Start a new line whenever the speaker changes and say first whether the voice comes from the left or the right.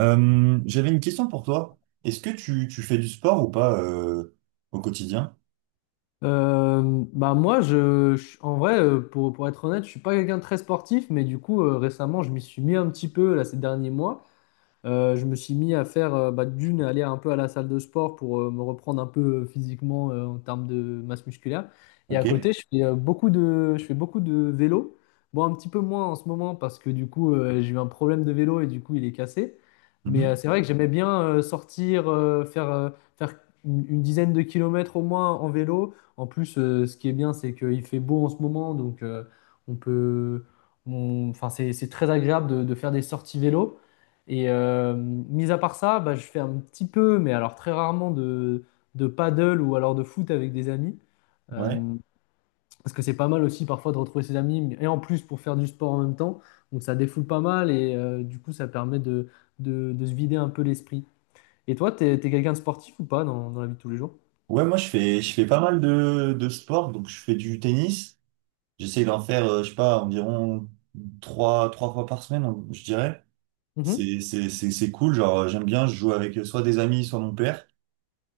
right: J'avais une question pour toi. Est-ce que tu fais du sport ou pas au quotidien?
left: Euh, bah moi, en vrai, pour être honnête, je suis pas quelqu'un de très sportif, mais du coup, récemment, je m'y suis mis un petit peu là, ces derniers mois. Je me suis mis à faire bah, d'une, aller un peu à la salle de sport pour me reprendre un peu physiquement en termes de masse musculaire. Et à
right: Ok.
left: côté, je fais beaucoup de vélo. Bon, un petit peu moins en ce moment parce que du coup, j'ai eu un problème de vélo et du coup, il est cassé. Mais
right: Mhm.
left: c'est vrai que j'aimais bien sortir, faire une dizaine de kilomètres au moins en vélo. En plus, ce qui est bien, c'est qu'il fait beau en ce moment, donc on peut, on- enfin, c'est très agréable de faire des sorties vélo. Et mis à part ça, bah, je fais un petit peu, mais alors très rarement, de paddle ou alors de foot avec des amis. Euh,
right: Ouais.
left: parce que c'est pas mal aussi parfois de retrouver ses amis, et en plus pour faire du sport en même temps. Donc ça défoule pas mal et du coup ça permet de se vider un peu l'esprit. Et toi, t'es quelqu'un de sportif ou pas dans la vie de tous les jours?
right: Ouais, moi je fais pas mal de sport, donc je fais du tennis. J'essaie d'en faire, je sais pas, environ trois fois par semaine, je dirais.
left: Mhm.
right: C'est cool, genre j'aime bien, je joue avec soit des amis, soit mon père.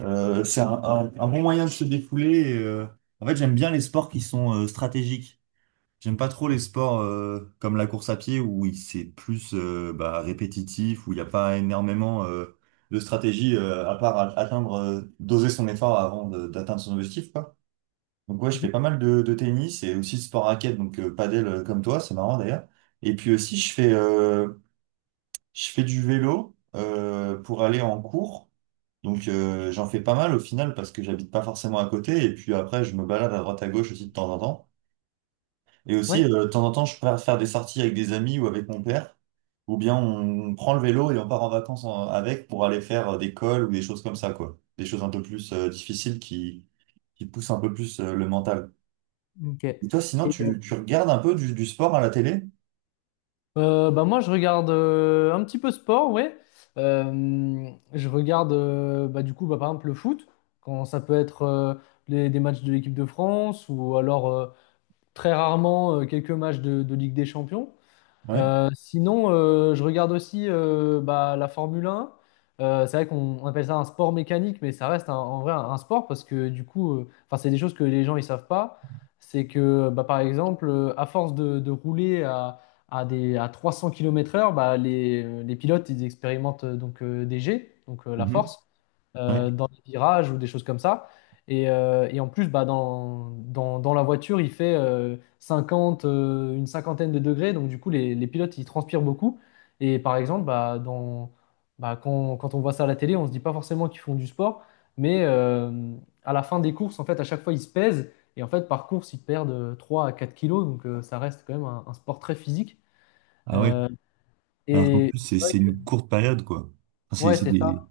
right: C'est un bon moyen de se défouler. Et, en fait, j'aime bien les sports qui sont stratégiques. J'aime pas trop les sports comme la course à pied où c'est plus bah, répétitif, où il n'y a pas énormément de stratégie à part atteindre, doser son effort avant d'atteindre son objectif, quoi. Donc ouais, je
left: Mhm.
right: fais pas mal de tennis et aussi de sport raquette, donc padel comme toi, c'est marrant d'ailleurs. Et puis aussi, je fais du vélo pour aller en cours. Donc j'en fais pas mal au final parce que j'habite pas forcément à côté. Et puis après, je me balade à droite à gauche aussi de temps en temps. Et aussi,
left: Ouais.
right: de temps en temps, je peux faire des sorties avec des amis ou avec mon père, ou bien on prend le vélo et on part en vacances avec pour aller faire des cols ou des choses comme ça, quoi. Des choses un peu plus difficiles qui poussent un peu plus le mental.
left: Ok.
right: Et toi, sinon,
left: Et,
right: tu regardes un peu du sport à la télé?
left: Bah moi, je regarde un petit peu sport, ouais. Je regarde, bah, du coup, bah, par exemple, le foot, quand ça peut être des matchs de l'équipe de France ou alors très rarement quelques matchs de Ligue des Champions.
right: Ouais.
left: Sinon, je regarde aussi bah, la Formule 1. C'est vrai qu'on on appelle ça un sport mécanique, mais ça reste en vrai un sport parce que du coup, enfin, c'est des choses que les gens ils savent pas. C'est que bah, par exemple, à force de rouler à 300 km/h, bah, les pilotes ils expérimentent donc des jets, donc la
right: Mhm.
left: force,
right: Ouais.
left: dans les virages ou des choses comme ça. Et en plus, bah, dans la voiture, il fait 50, une cinquantaine de degrés. Donc, du coup, les pilotes, ils transpirent beaucoup. Et par exemple, bah, quand on voit ça à la télé, on se dit pas forcément qu'ils font du sport. Mais à la fin des courses, en fait, à chaque fois, ils se pèsent. Et en fait, par course, ils perdent 3 à 4 kilos. Donc, ça reste quand même un sport très physique.
right: Ah ouais.
left: Euh,
right: Alors qu'en
left: et
right: plus,
left: c'est
right: c'est
left: vrai
right: c'est
left: que-
right: une courte période, quoi. Enfin, c'est
left: ouais,
right: c'est
left: c'est
right: des.
left: ça.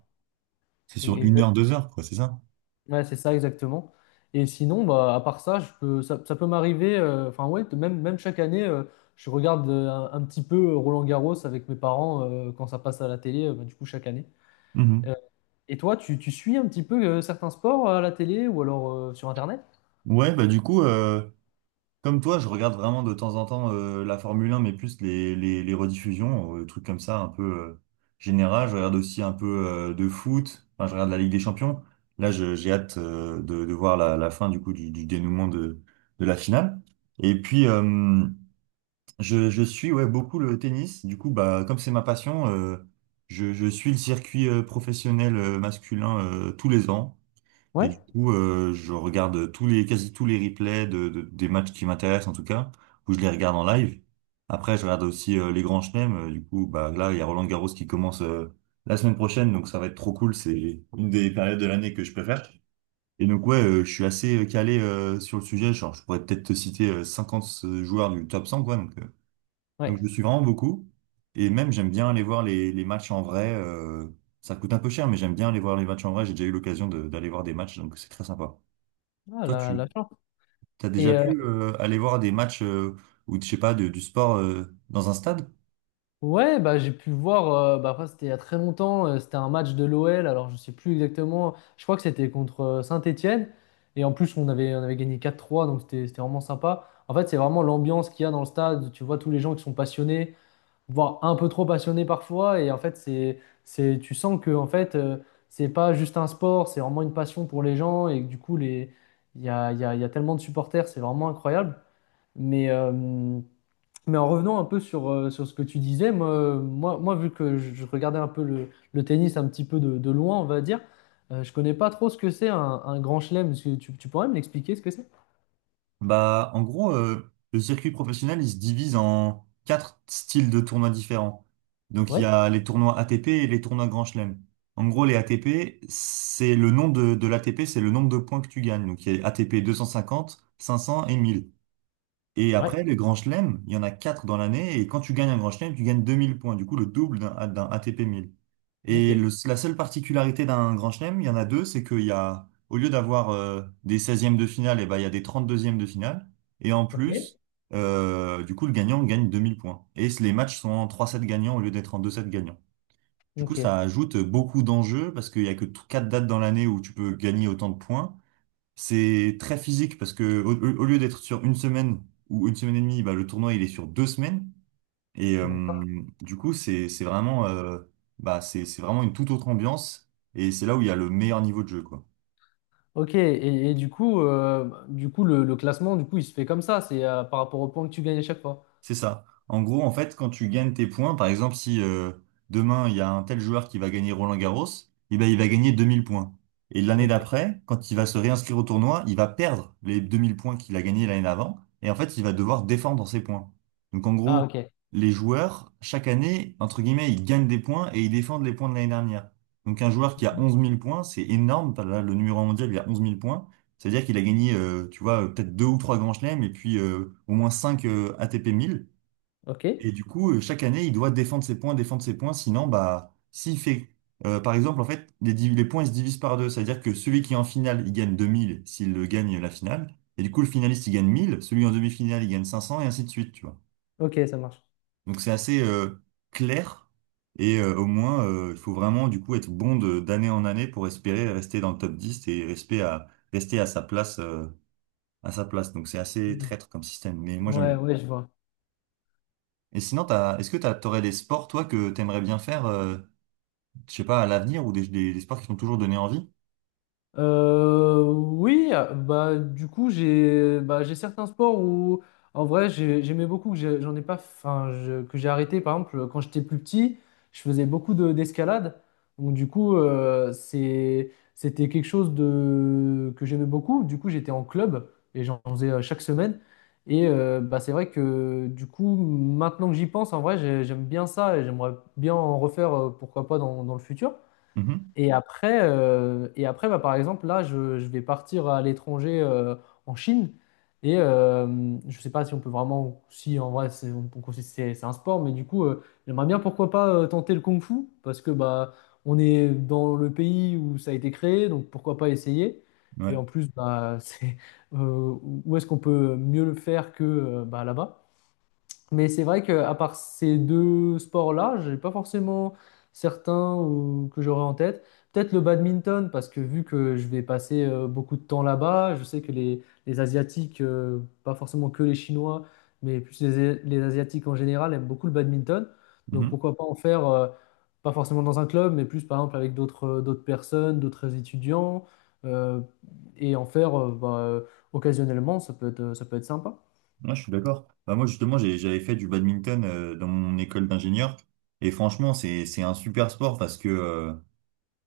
right: C'est sur une
left: E-
right: heure, deux heures, quoi, c'est ça?
left: Ouais, c'est ça exactement. Et sinon, bah, à part ça, ça peut m'arriver, enfin ouais, même chaque année, je regarde un petit peu Roland-Garros avec mes parents quand ça passe à la télé, bah, du coup chaque année.
right: Mhm.
left: Euh, et toi, tu suis un petit peu certains sports à la télé ou alors sur Internet?
right: Ouais, bah du coup, comme toi, je regarde vraiment de temps en temps la Formule 1, mais plus les rediffusions, des trucs comme ça, un peu général. Je regarde aussi un peu de foot. Enfin, je regarde la Ligue des Champions. Là, j'ai hâte de voir la fin du coup du dénouement de la finale. Et puis, je suis ouais beaucoup le tennis. Du coup, bah comme c'est ma passion, je suis le circuit professionnel masculin tous les ans. Et
left: Ouais.
right: du coup, je regarde tous les, quasi tous les replays des matchs qui m'intéressent, en tout cas, où je les regarde en live. Après, je regarde aussi les grands chelems. Du coup, bah, là, il y a Roland Garros qui commence la semaine prochaine, donc ça va être trop cool. C'est une des périodes de l'année que je préfère. Et donc, ouais, je suis assez calé sur le sujet. Genre, je pourrais peut-être te citer 50 joueurs du top 100, quoi. Donc, je le
left: Ouais,
right: suis vraiment beaucoup. Et même j'aime bien aller voir les matchs en vrai. Ça coûte un peu cher, mais j'aime bien aller voir les matchs en vrai. J'ai déjà eu l'occasion d'aller voir des matchs, donc c'est très sympa.
left: ah,
right: Toi,
left: la,
right: tu
left: la chance.
right: as déjà
left: Et
right: pu aller voir des matchs ou je sais pas du sport dans un stade?
left: ouais, bah, j'ai pu voir, bah, après, c'était il y a très longtemps, c'était un match de l'OL, alors je sais plus exactement, je crois que c'était contre Saint-Étienne, et en plus on avait gagné 4-3. Donc c'était vraiment sympa. En fait, c'est vraiment l'ambiance qu'il y a dans le stade, tu vois tous les gens qui sont passionnés, voire un peu trop passionnés parfois, et en fait, tu sens que en fait, c'est pas juste un sport, c'est vraiment une passion pour les gens, et que, du coup, il y a tellement de supporters, c'est vraiment incroyable. Mais, euh, mais en revenant un peu sur, sur ce que tu disais, moi, vu que je regardais un peu le tennis un petit peu de loin, on va dire, je connais pas trop ce que c'est un grand chelem. Est-ce que tu pourrais me l'expliquer ce que c'est?
right: Bah, en gros, le circuit professionnel, il se divise en quatre styles de tournois différents. Donc, il y
left: Ouais,
right: a les tournois ATP et les tournois Grand Chelem. En gros, les ATP, c'est le nom de l'ATP, c'est le nombre de points que tu gagnes. Donc, il y a ATP 500 et 1000. Et
left: ouais,
right: après, les grands chelems, il y en a quatre dans l'année. Et quand tu gagnes un grand chelem, tu gagnes 2000 points. Du coup, le double d'un ATP 1000.
left: ok,
right: Et la seule particularité d'un grand chelem, il y en a deux, c'est qu'il y a, au lieu d'avoir des seizièmes de finale, et ben, il y a des trente-deuxièmes de finale. Et en
left: ok,
right: plus, du coup, le gagnant gagne 2000 points. Et les matchs sont en trois 7 gagnants au lieu d'être en deux 7 gagnants. Du coup,
left: ok,
right: ça ajoute beaucoup d'enjeux parce qu'il y a que quatre dates dans l'année où tu peux gagner autant de points. C'est très physique parce que au lieu d'être sur une semaine ou une semaine et demie, bah, le tournoi il est sur deux semaines. Et
left: d'accord.
right: euh, du coup, c'est vraiment, bah, c'est vraiment une toute autre ambiance. Et c'est là où il y a le meilleur niveau de jeu, quoi.
left: Ok, et du coup, le classement, du coup, il se fait comme ça, c'est par rapport aux points que tu gagnes à chaque fois.
right: C'est ça. En gros, en fait, quand tu gagnes tes points, par exemple, si demain il y a un tel joueur qui va gagner Roland-Garros, eh ben, il va gagner 2000 points. Et l'année
left: Ok,
right: d'après, quand il va se réinscrire au tournoi, il va perdre les 2000 points qu'il a gagnés l'année d'avant. Et en fait, il va devoir défendre ses points. Donc en
left: ah,
right: gros,
left: ok,
right: les joueurs, chaque année, entre guillemets, ils gagnent des points et ils défendent les points de l'année dernière. Donc un joueur qui a 11 000 points, c'est énorme. Là, le numéro un mondial, il a 11 000 points. C'est-à-dire qu'il a gagné, tu vois, peut-être deux ou trois grands chelems et puis au moins cinq ATP 1000.
left: ok,
right: Et du coup, chaque année, il doit défendre ses points, défendre ses points. Sinon, bah, s'il fait, par exemple, en fait, les points ils se divisent par deux. C'est-à-dire que celui qui est en finale, il gagne 2000 s'il gagne la finale. Et du coup, le finaliste, il gagne 1000. Celui en demi-finale, il gagne 500 et ainsi de suite, tu vois.
left: ok, ça marche.
right: Donc, c'est assez clair. Et au moins, il faut vraiment, du coup, être bon d'année en année pour espérer rester dans le top 10 et rester à sa place. Donc c'est assez traître comme système, mais moi j'aime
left: Ouais,
right: bien.
left: ouais, je vois.
right: Et sinon, t'aurais des sports, toi, que t'aimerais bien faire, je sais pas, à l'avenir, ou des sports qui t'ont toujours donné envie?
left: Oui, ah, bah du coup j'ai bah, j'ai certains sports où en vrai j'aimais beaucoup que j'ai- j'en ai pas enfin je- que j'ai arrêté par exemple quand j'étais plus petit, je faisais beaucoup de d'escalade. Donc du coup c'était quelque chose de que j'aimais beaucoup. Du coup, j'étais en club et j'en faisais chaque semaine et bah c'est vrai que du coup maintenant que j'y pense en vrai j'aime bien ça et j'aimerais bien en refaire pourquoi pas dans le futur.
right: Mhm.
left: Et après, bah, par exemple, là, je vais partir à l'étranger en Chine. Et je ne sais pas si on peut vraiment, si en vrai, c'est on- considère- c'est un sport, mais du coup, j'aimerais bien, pourquoi pas, tenter le kung-fu, parce que bah, on est dans le pays où ça a été créé, donc pourquoi pas essayer.
right: Ouais.
left: Et en plus, bah, c'est, où est-ce qu'on peut mieux le faire que bah, là-bas? Mais c'est vrai qu'à part ces deux sports-là, j'ai pas forcément certains que j'aurais en tête. Peut-être le badminton, parce que vu que je vais passer beaucoup de temps là-bas, je sais que les Asiatiques, pas forcément que les Chinois, mais plus les Asiatiques en général, aiment beaucoup le badminton. Donc
right: Mhm.
left: pourquoi pas en faire, pas forcément dans un club, mais plus par exemple avec d'autres personnes, d'autres étudiants, euh, et en faire occasionnellement, ça peut être sympa.
right: Ouais, je suis d'accord. Bah, moi, justement, j'avais fait du badminton, dans mon école d'ingénieur. Et franchement, c'est un super sport parce que, euh,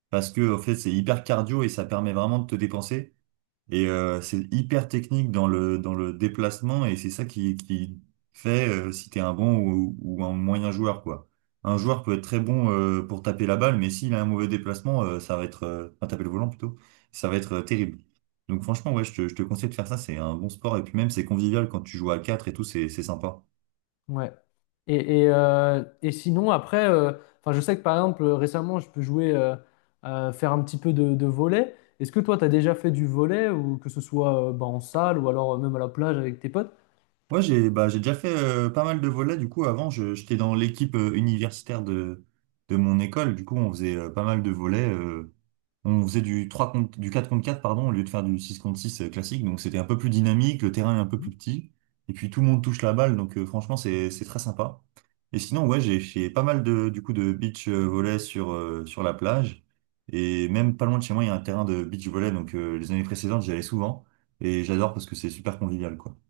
right: parce que, en fait, c'est hyper cardio et ça permet vraiment de te dépenser. Et c'est hyper technique dans le déplacement et c'est ça qui fait si t'es un bon ou un moyen joueur, quoi. Un joueur peut être très bon pour taper la balle, mais s'il a un mauvais déplacement, ça va être, enfin, taper le volant plutôt, ça va être terrible. Donc franchement, ouais, je te conseille de faire ça, c'est un bon sport. Et puis même, c'est convivial quand tu joues à 4 et tout, c'est sympa.
left: Ouais. Et, sinon, après, enfin, je sais que par exemple, récemment, faire un petit peu de volley. Est-ce que toi, tu as déjà fait du volley, ou que ce soit bah, en salle, ou alors même à la plage avec tes potes?
right: Ouais, j'ai bah, j'ai déjà fait pas mal de volets. Du coup, avant, j'étais dans l'équipe universitaire de mon école. Du coup, on faisait pas mal de volets. On faisait du 3 contre, du 4 contre 4 pardon, au lieu de faire du 6 contre 6 classique. Donc, c'était un peu plus dynamique. Le terrain est un peu plus petit. Et puis, tout le monde touche la balle. Donc, franchement, c'est très sympa. Et sinon, ouais, j'ai fait pas mal de, du coup, de beach volley sur la plage. Et même pas loin de chez moi, il y a un terrain de beach volley. Donc, les années précédentes, j'y allais souvent. Et j'adore parce que c'est super convivial, quoi.